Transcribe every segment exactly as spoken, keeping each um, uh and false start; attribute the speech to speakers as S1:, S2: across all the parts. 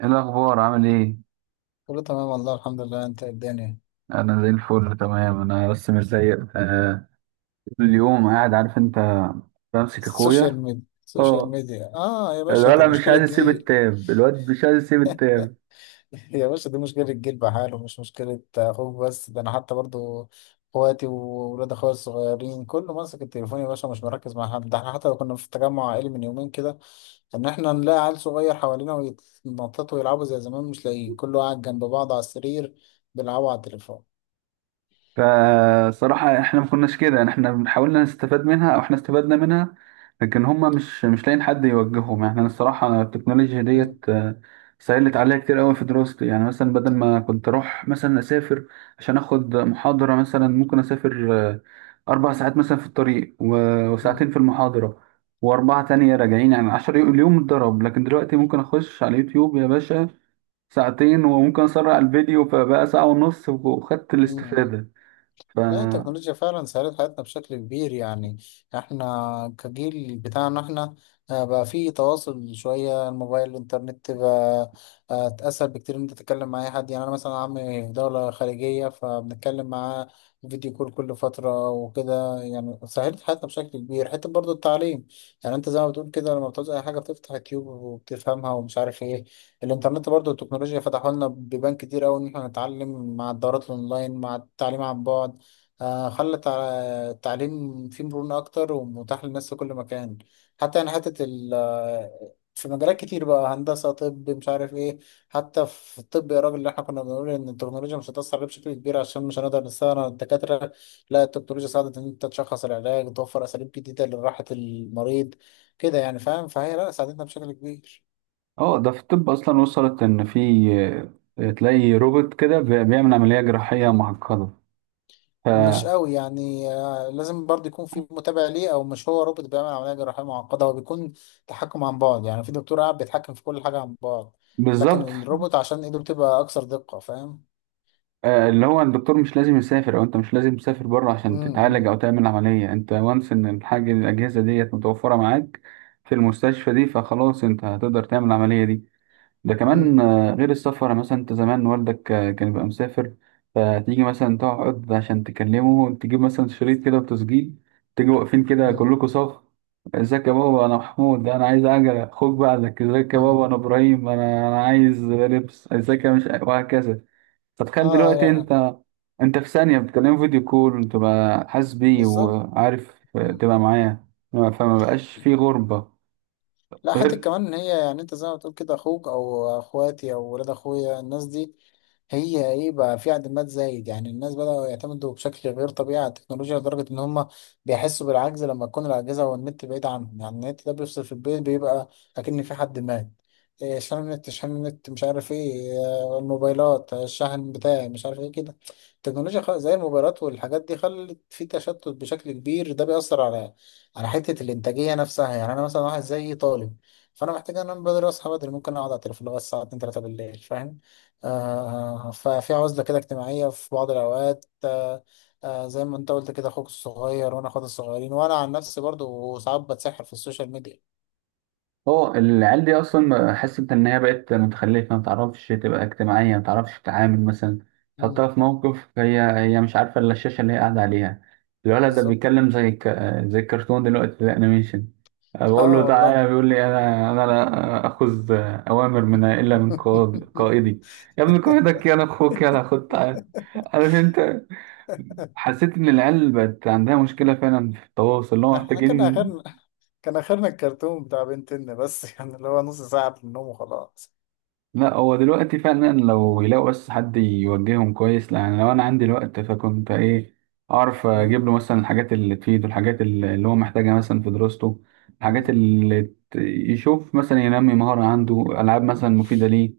S1: ايه الاخبار؟ عامل ايه؟
S2: كله تمام، والله الحمد لله. انت إيه الدنيا؟
S1: انا زي الفل تمام. انا بس مش زيك. آه اليوم قاعد، عارف انت، بمسك
S2: السوشيال
S1: اخويا.
S2: ميديا، السوشيال
S1: اه،
S2: ميديا، اه يا باشا، دي
S1: الولد مش
S2: مشكلة
S1: عايز يسيب
S2: جيل.
S1: التاب. الواد مش عايز يسيب التاب
S2: يا باشا، دي مشكلة جيل بحاله، مش مشكلة اخوك بس. ده انا حتى برضو اخواتي وولاد اخويا الصغيرين كله ماسك التليفون يا باشا، مش مركز مع حد. ده احنا حتى لو كنا في تجمع عائلي من يومين كده، ان احنا نلاقي عيل صغير حوالينا ويتنططوا ويلعبوا زي زمان، مش لاقيين. كله قاعد جنب بعض على السرير بيلعبوا على التليفون.
S1: فصراحة احنا ما كناش كده. يعني احنا حاولنا نستفاد منها، او احنا استفدنا منها، لكن هما مش مش لاقيين حد يوجههم. يعني انا الصراحة التكنولوجيا
S2: مم،
S1: ديت آه، سهلت عليا كتير قوي في دراستي. يعني مثلا بدل ما كنت اروح مثلا اسافر عشان اخد محاضرة، مثلا ممكن اسافر آه، اربع ساعات مثلا في الطريق، و-
S2: مم،
S1: وساعتين في المحاضرة، واربعة تانية راجعين. يعني عشر يو- اليوم اتضرب. لكن دلوقتي ممكن اخش على اليوتيوب يا باشا ساعتين، وممكن اسرع الفيديو فبقى ساعة ونص، وخدت
S2: مم.
S1: الاستفادة. ف
S2: لا، التكنولوجيا فعلا سهلت حياتنا بشكل كبير. يعني احنا كجيل بتاعنا احنا، آه، بقى في تواصل شوية. الموبايل، الانترنت، بقى آه، اسهل بكتير ان انت تتكلم مع اي حد. يعني انا مثلا عمي في دولة خارجية فبنتكلم معاه فيديو كول كل فترة وكده. يعني سهلت حياتنا بشكل كبير، حتى برضو التعليم. يعني انت زي ما بتقول كده، لما بتعوز اي حاجة بتفتح يوتيوب وبتفهمها ومش عارف ايه. الانترنت برضو، التكنولوجيا فتحوا لنا بيبان كتير قوي ان احنا نتعلم مع الدورات الاونلاين، مع التعليم عن بعد. آه، خلى التع- التعليم فيه مرونة أكتر ومتاح للناس في كل مكان. حتى يعني حتة ال آه، في مجالات كتير بقى، هندسة، طب، مش عارف إيه. حتى في الطب يا راجل، اللي إحنا كنا بنقول إن التكنولوجيا مش هتأثر عليه بشكل كبير عشان مش هنقدر نستغنى عن الدكاترة. لا، التكنولوجيا ساعدت إن أنت تشخص العلاج وتوفر أساليب جديدة لراحة المريض كده، يعني، فاهم؟ فهي لا، ساعدتنا بشكل كبير.
S1: اه، ده في الطب اصلا وصلت ان في آه، تلاقي روبوت كده بي- بيعمل عمليه جراحيه معقده. ف
S2: مش قوي يعني، آه، لازم برضه يكون في متابع ليه. او مش هو روبوت بيعمل عمليه جراحيه معقده، هو بيكون تحكم عن بعد. يعني في دكتور قاعد بيتحكم في كل حاجه عن بعد، لكن
S1: بالظبط.
S2: الروبوت عشان ايده بتبقى اكثر دقه، فاهم؟
S1: آه، اللي هو الدكتور مش لازم يسافر، او انت مش لازم تسافر بره عشان تتعالج
S2: امم،
S1: او تعمل عمليه. انت وانس ان الحاجه الاجهزه ديت متوفره معاك في المستشفى دي، فخلاص انت هتقدر تعمل العمليه دي. ده كمان
S2: امم،
S1: آه، غير السفر. يعني مثلا انت زمان والدك آه، كان بيبقى مسافر، فتيجي مثلا تقعد عشان تكلمه، تجيب مثلا شريط كده وتسجيل، تيجي واقفين كده
S2: امم،
S1: كلكم صف: ازيك يا بابا، انا محمود، انا عايز عجلة، خد بعدك، ازيك يا بابا، انا
S2: امم،
S1: ابراهيم، انا انا عايز لبس، ازيك يا مش، وهكذا.
S2: اه،
S1: فتخيل
S2: آه،
S1: دلوقتي
S2: يعني
S1: انت انت في ثانية بتكلمه فيديو كول وتبقى حاسس بيه
S2: بالظبط.
S1: وعارف، آه،
S2: مم.
S1: تبقى معاه، فما بقاش في غربة.
S2: لا، حتى
S1: غير
S2: كمان ان هي، يعني انت زي ما بتقول كده، اخوك او اخواتي او ولاد اخويا، الناس دي هي ايه؟ بقى في اعتماد زايد. يعني الناس بدأوا يعتمدوا بشكل غير طبيعي على التكنولوجيا، لدرجة ان هم بيحسوا بالعجز لما تكون الأجهزة والنت بعيد عنهم. يعني النت ده بيفصل في البيت بيبقى أكن في حد مات. إيه، شحن النت شحن النت، مش عارف ايه، آه، الموبايلات، آه، الشحن بتاعي مش عارف ايه كده. التكنولوجيا خ- زي الموبايلات والحاجات دي خلت في تشتت بشكل كبير. ده بيأثر على على حتة الإنتاجية نفسها. يعني أنا مثلا واحد زي طالب. فأنا محتاج أنام بدري، أصحى بدري. ممكن أقعد على التليفون لغاية الساعة اتنين تلاتة بالليل، فاهم؟ آه، ففي عزلة كده اجتماعية في بعض الأوقات. آه، آه، زي ما انت قلت كده، أخوك الصغير وأنا أخواتي الصغيرين، وأنا عن نفسي برضو ساعات بتسحر في السوشيال ميديا.
S1: اه العيال دي اصلا، حاسس انت ان هي بقت متخلفه، ما تعرفش تبقى اجتماعيه، ما تعرفش تتعامل. مثلا
S2: مم،
S1: تحطها في موقف هي هي مش عارفه الا الشاشه اللي هي قاعده عليها. الولد ده
S2: بالظبط،
S1: بيتكلم زي ك... زي الكرتون دلوقتي، زي الانيميشن. بقول
S2: اه
S1: له
S2: والله.
S1: تعالى، بيقول لي: انا انا لا اخذ اوامر من الا من قائد قائدي. يا ابن قائدك، يا انا اخوك، يلا خد تعالى. عارف انت، حسيت ان العيال بقت عندها مشكله فعلا في التواصل اللي هو
S2: احنا كان
S1: محتاجين.
S2: آخرنا كان آخرنا الكرتون بتاع بنتنا بس، يعني اللي هو نص ساعة في النوم وخلاص.
S1: لا، هو دلوقتي فعلا لو يلاقوا بس حد يوجههم كويس. يعني لو انا عندي الوقت، فكنت ايه، اعرف اجيب
S2: مم،
S1: له مثلا الحاجات اللي تفيده، الحاجات اللي اللي هو محتاجها مثلا في دراسته، الحاجات
S2: مم،
S1: اللي ت- يشوف مثلا ينمي مهارة عنده، العاب مثلا مفيدة ليه.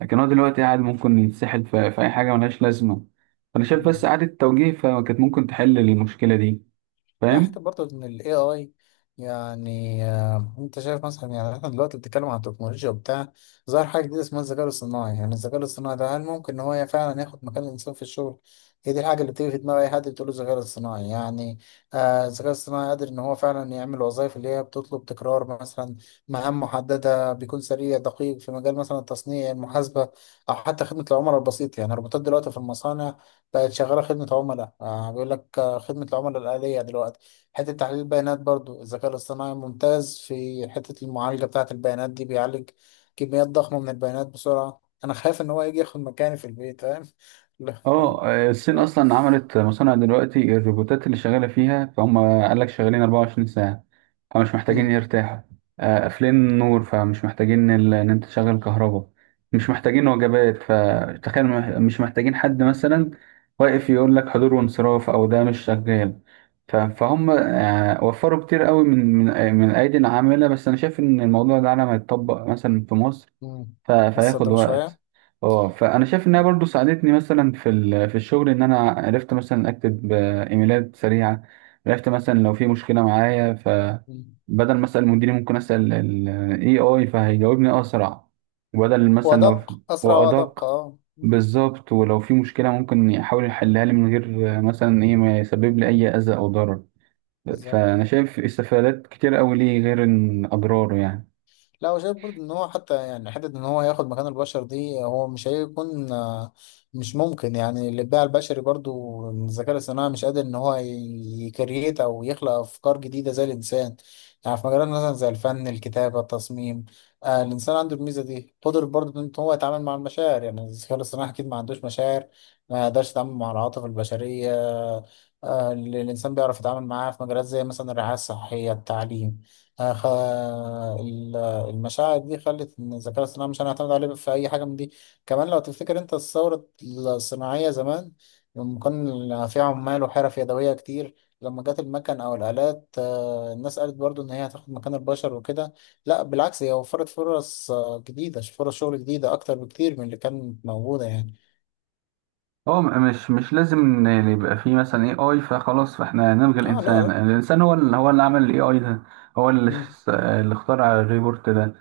S1: لكن هو دلوقتي قاعد ممكن يتسحل في, في اي حاجة ملهاش لازمة. فانا شايف بس
S2: مم.
S1: إعادة توجيه فكانت ممكن تحل المشكلة دي،
S2: لا،
S1: فاهم؟
S2: حتى برضه ان ال إيه آي، يعني، آه، انت شايف مثلا. يعني احنا دلوقتي بنتكلم عن التكنولوجيا وبتاع، ظهر حاجة جديدة اسمها الذكاء الاصطناعي. يعني الذكاء الاصطناعي ده، هل ممكن ان هو فعلا ياخد مكان الانسان في الشغل؟ هي دي الحاجة اللي بتيجي في دماغ اي حد بتقول له الذكاء الاصطناعي. يعني آه، الذكاء الاصطناعي قادر ان هو فعلا يعمل وظائف اللي هي بتطلب تكرار، مثلا مهام محددة. بيكون سريع دقيق في مجال مثلا التصنيع، المحاسبة، او حتى خدمة العملاء البسيط. يعني الروبوتات دلوقتي في المصانع بقت شغالة خدمة عملاء. آه، بيقول لك آه، خدمة العملاء الآلية دلوقتي. حتة تحليل البيانات برضو، الذكاء الاصطناعي ممتاز في حتة المعالجة بتاعة البيانات دي. بيعالج كميات ضخمة من البيانات بسرعة. أنا خايف إن هو يجي ياخد مكاني في البيت، فاهم؟ لا.
S1: اه آه،
S2: ف...
S1: الصين اصلا عملت مصانع دلوقتي، الروبوتات اللي شغاله فيها، فهم قال لك شغالين اربعة وعشرين ساعه فمش محتاجين
S2: مم.
S1: يرتاحوا. آه، قافلين النور فمش محتاجين ال- ان انت تشغل كهرباء، مش محتاجين وجبات. فتخيل مح- مش محتاجين حد مثلا واقف يقول لك حضور وانصراف، او ده مش شغال. ف- فهم آه، وفروا كتير قوي من من آه، من ايدي العامله. بس انا شايف ان الموضوع ده لما يتطبق مثلا في مصر،
S2: مم.
S1: ف-
S2: لسه
S1: فهياخد
S2: قدام شوية.
S1: وقت. اه فانا شايف انها برضو ساعدتني مثلا في ال- في الشغل. ان انا عرفت مثلا اكتب آه، ايميلات سريعه، عرفت مثلا لو في مشكله معايا،
S2: مم.
S1: فبدل ما اسال مديري ممكن اسال الاي اي فهيجاوبني اسرع، وبدل مثلا لو في-
S2: وأدق، أسرع وأدق،
S1: وادق.
S2: أه. مم.
S1: بالظبط. ولو في مشكله ممكن يحاول يحلها لي من غير آه، مثلا ايه، ما يسبب لي اي اذى او ضرر.
S2: بالظبط.
S1: فانا شايف استفادات كتير قوي ليه غير إن اضراره، يعني.
S2: لا، وشايف برضه ان هو حتى، يعني حته ان هو ياخد مكان البشر دي، هو مش هيكون آه، مش ممكن. يعني الابداع البشري برضه، الذكاء الاصطناعي مش قادر ان هو يكريت او يخلق افكار جديده زي الانسان. يعني في مجالات مثلا زي الفن، الكتابه، التصميم. آه الانسان عنده الميزه دي. قدر برضه ان هو يتعامل مع المشاعر. يعني الذكاء الاصطناعي اكيد ما عندوش مشاعر، ما يقدرش يتعامل مع العواطف البشريه. آه اللي الانسان بيعرف يتعامل معاها في مجالات زي مثلا الرعايه الصحيه، التعليم. آه، خ- المشاعر دي خلت ان الذكاء الصناعي مش هنعتمد عليه في اي حاجه من دي. كمان لو تفتكر انت الثوره الصناعيه زمان، لما كان في عمال وحرف يدويه كتير، لما جت المكن او الالات، آه، الناس قالت برضو ان هي هتاخد مكان البشر وكده. لا، بالعكس، هي وفرت فرص آه، جديده، فرص شغل جديده اكتر بكتير من اللي كانت موجوده يعني.
S1: هو م- مش مش لازم إن يعني يبقى فيه مثلا اي اي فخلاص فاحنا نلغي
S2: اه، لا
S1: الانسان.
S2: لا.
S1: الانسان هو اللي هو اللي عمل الاي اي ده، هو اللي
S2: مم،
S1: ش- اللي اخترع الريبورت ده،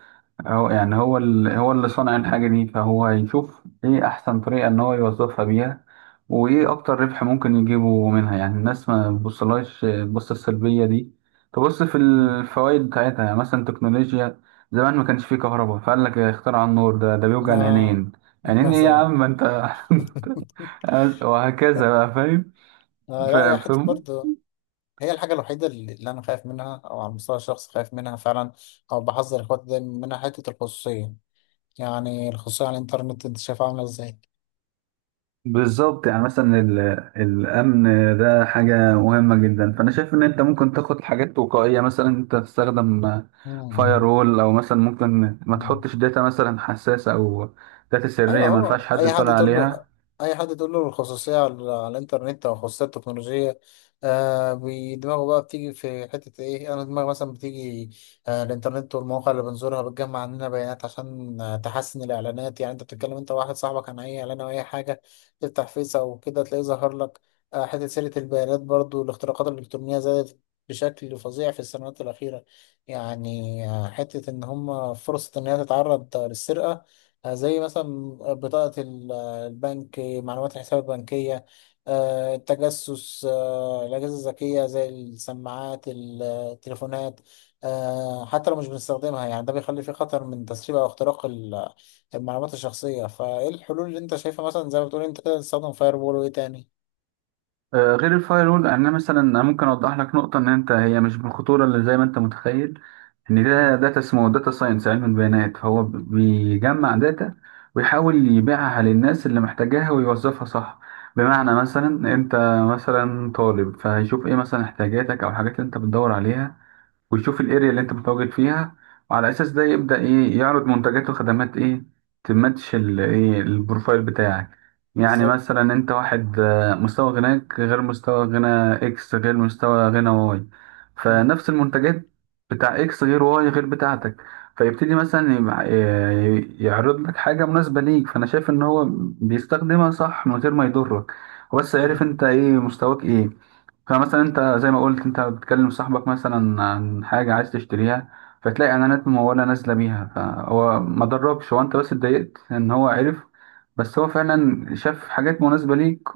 S1: هو يعني هو اللي هو اللي صنع الحاجة دي، فهو يشوف ايه احسن طريقة ان هو يوظفها بيها، وايه
S2: مم،
S1: اكتر ربح ممكن يجيبه منها. يعني الناس ما تبصلهاش تبص السلبية دي، تبص في
S2: مم.
S1: الفوائد بتاعتها. يعني مثلا تكنولوجيا زمان ما كانش فيه كهرباء، فقال لك اخترع النور ده، ده بيوجع
S2: آه.
S1: العينين. عينين ايه يا
S2: مثلا.
S1: عم ما انت وهكذا بقى، فاهم؟
S2: آه،
S1: ف-
S2: لا يا حتة
S1: فاهم.
S2: برضه. هي الحاجة الوحيدة اللي اللي أنا خايف منها، أو على المستوى الشخصي خايف منها فعلا، أو بحذر إخواتي دايما منها. حتة الخصوصية. يعني الخصوصية على الإنترنت أنت شايفها عاملة إزاي؟
S1: بالظبط. يعني مثلا ال- الأمن ده حاجة مهمة جدا. فأنا شايف إن أنت ممكن تاخد حاجات وقائية، مثلا أنت تستخدم فاير وول، أو مثلا ممكن ما
S2: مم.
S1: تحطش داتا مثلا حساسة، أو داتا
S2: ايوه.
S1: سرية ما
S2: هو
S1: ينفعش حد
S2: اي حد
S1: يطلع
S2: تقول له
S1: عليها.
S2: اي حد تقول له الخصوصيه على, على الانترنت او الخصوصيه التكنولوجيه، آه بي- دماغه بقى بتيجي في حته ايه؟ انا دماغي مثلا بتيجي، آه الانترنت والمواقع اللي بنزورها بتجمع عننا بيانات عشان آه تحسن الاعلانات. يعني انت بتتكلم انت واحد صاحبك عن اي اعلان او اي حاجه، تفتح فيس او كده تلاقيه ظهر لك. آه حته سيره البيانات برضو، الاختراقات الالكترونيه زادت بشكل فظيع في السنوات الاخيره. يعني آه حته ان هم فرصه ان هي تتعرض للسرقه، آه، زي مثلا بطاقة ال- البنك، معلومات الحساب البنكية، آه، التجسس، آه، الأجهزة الذكية زي السماعات، التليفونات، آه، حتى لو مش بنستخدمها. يعني ده بيخلي فيه خطر من تسريب أو اختراق ال- المعلومات الشخصية. فإيه الحلول اللي أنت شايفها مثلا؟ زي ما بتقول أنت كده، تستخدم فاير وول، وإيه تاني؟
S1: آه، غير الفاير وول، يعني انا مثلا أنا ممكن اوضح لك نقطه ان انت هي مش بالخطوره اللي زي ما انت متخيل، ان
S2: مم.
S1: ده داتا، اسمه داتا ساينس، علم البيانات، فهو بيجمع داتا ويحاول يبيعها للناس اللي محتاجاها ويوظفها صح. بمعنى
S2: مم.
S1: مثلا انت مثلا طالب، فهيشوف ايه مثلا احتياجاتك او الحاجات اللي انت بتدور عليها، ويشوف الاريا اللي انت متواجد فيها، وعلى اساس ده يبدا ايه يعرض منتجات وخدمات ايه تماتش ال- ايه البروفايل بتاعك. يعني
S2: بالظبط.
S1: مثلا انت واحد آه، مستوى غناك غير مستوى غنى اكس غير مستوى غنى واي.
S2: مم.
S1: فنفس المنتجات بتاع اكس غير واي غير بتاعتك. فيبتدي مثلا يبع- ي- يعرض لك حاجة مناسبة ليك. فأنا شايف إن هو بيستخدمها صح من غير ما يضرك. هو بس عارف
S2: مم.
S1: أنت إيه، مستواك إيه. فمثلا انت زي ما قلت، انت بتكلم صاحبك مثلا عن حاجة عايز تشتريها، فتلاقي اعلانات ممولة نازلة بيها. فهو ما ضركش، هو انت بس اتضايقت ان هو عرف، بس هو فعلا شاف حاجات مناسبة ليك،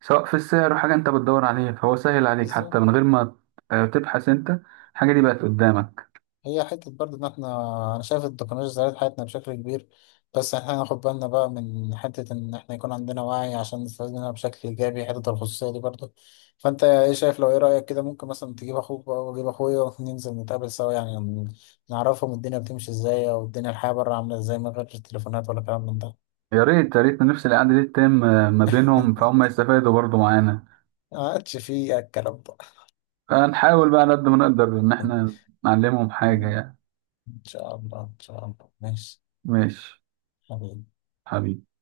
S1: سواء في السعر او حاجة انت بتدور عليها، فهو سهل عليك حتى
S2: بالظبط.
S1: من غير ما اه، تبحث انت. الحاجة دي بقت قدامك.
S2: هي حتة برضه إن إحنا، أنا شايف التكنولوجيا سهلت حياتنا بشكل كبير، بس إحنا ناخد بالنا بقى من حتة إن إحنا يكون عندنا وعي عشان نستفيد منها بشكل إيجابي. حتة الخصوصية دي برضه. فأنت إيه شايف؟ لو إيه رأيك كده، ممكن مثلا تجيب أخوك بقى وأجيب أخويا وننزل نتقابل سوا. يعني ن- نعرفهم الدنيا بتمشي إزاي، أو الدنيا الحياة بره عاملة إزاي من غير التليفونات ولا كلام من ده.
S1: يا ريت، يا ريت نفس القعدة دي تتم اه، ما بينهم فهم يستفادوا برضو معانا.
S2: ما عادش فيه الكلام ده.
S1: فنحاول بقى على قد ما نقدر ان احنا نعلمهم حاجة، يعني.
S2: إن شاء الله، إن شاء الله، ماشي
S1: ماشي.
S2: حبيبي.
S1: حبيبي.